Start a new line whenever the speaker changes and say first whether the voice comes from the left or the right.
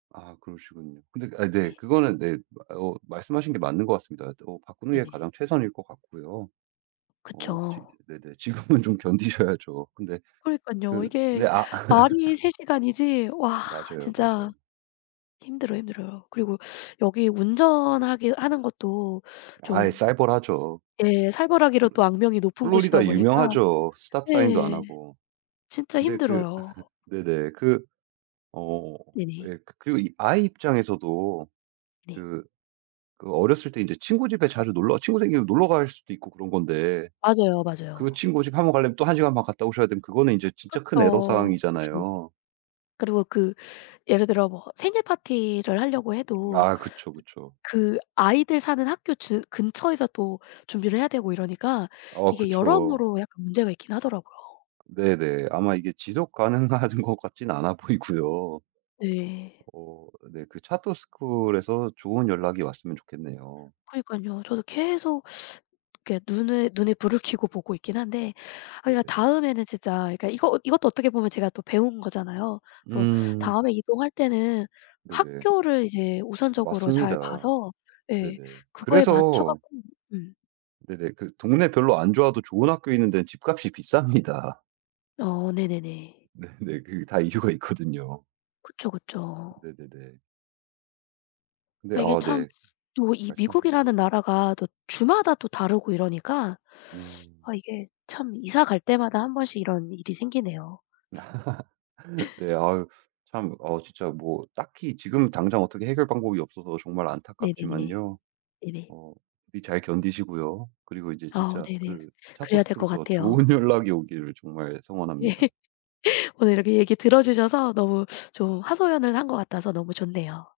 right: 아 그러시군요. 근데 아 네
left: 네.
right: 그거는 네 어 말씀하신 게 맞는 것 같습니다. 어 바꾸는 게
left: 네네.
right: 가장 최선일 것 같고요. 어 지
left: 그쵸.
right: 네네. 지금은 좀 견디셔야죠. 근데
left: 그러니깐요.
right: 그
left: 이게
right: 네 아
left: 말이 3 시간이지 와
right: 맞아요,
left: 진짜
right: 맞아요.
left: 힘들어, 힘들어요. 그리고 여기 운전하게 하는 것도
right: 아이
left: 좀
right: 살벌하죠.
left: 예 살벌하기로
right: 플레.
left: 또 악명이 높은 곳이다
right: 플로리다
left: 보니까
right: 유명하죠. 스톱 사인도 안
left: 예.
right: 하고.
left: 진짜
right: 근데 그
left: 힘들어요.
right: 네네. 그 어
left: 네네.
right: 예. 그 그리고 아이 입장에서도
left: 네.
right: 그 그 어렸을 때 인제 친구 집에 자주 놀러 친구 생기면 놀러 갈 수도 있고 그런 건데
left: 맞아요,
right: 그
left: 맞아요.
right: 친구 집 1 번 가려면 또 1 시간 반 갔다 오셔야 되면 그거는 이제 진짜 큰 애로
left: 그쵸. 그쵸.
right: 사항이잖아요.
left: 그리고 그 예를 들어 뭐 생일파티를 하려고 해도
right: 아 그쵸,
left: 드
right: 그쵸.
left: 그 아이들 사는 학교 즈 근처에서 또 준비를 해야 되고 이러니까
right: 어
left: 이게
right: 그쵸.
left: 여러모로 약간 문제가 있긴 하더라고요.
right: 네네. 아마 이게 지속 가능한 것 같진 않아 보이고요.
left: 네.
right: 어 네 그 차터 스쿨에서 좋은 연락이 왔으면 좋겠네요.
left: 그러니깐요. 저도 계속 이렇게 눈을 눈에 불을 켜고 보고 있긴 한데 아 그러니까
right: 네네.
left: 다음에는 진짜 그러니까 이거 이것도 어떻게 보면 제가 또 배운 거잖아요. 그래서
right: 음.
left: 다음에 이동할 때는
right: 네네.
left: 학교를 이제 우선적으로 잘
right: 맞습니다.
left: 봐서 예.
right: 네네.
left: 그거에 맞춰
right: 그래서
left: 갖고 네.
right: 네네. 그 동네 별로 안 좋아도 좋은 학교 있는 데는 집값이 비쌉니다.
left: 어 네네네.
right: 네네. 그 다 이유가 있거든요.
left: 그쵸, 그쵸.
right: 네네네. 근데
left: 그러니까 이게
right: 아
left: 참
right: 네.
left: 또 이
right: 말씀하세요.
left: 미국이라는 나라가 또 주마다 또 다르고 이러니까
right: 음.
left: 아 이게 참 이사 갈 때마다 1 번씩 이런 일이 생기네요 1 번씩.
right: 네 아유 참. 어 진짜 뭐 딱히 지금 당장 어떻게 해결 방법이 없어서 정말
left: 네네네.
right: 안타깝지만요.
left: 네네.
right: 어 이 잘 견디시고요. 그리고 이제
left: 아
right: 진짜
left: 네네.
right: 그 차터
left: 그래야 될 것
right: 스쿨에서
left: 같아요.
right: 좋은 연락이 오기를 정말
left: 예.
right: 성원합니다.
left: 오늘 이렇게 얘기 들어 주셔서 너무 좀 하소연을 한 것 같아서 너무 좋네요.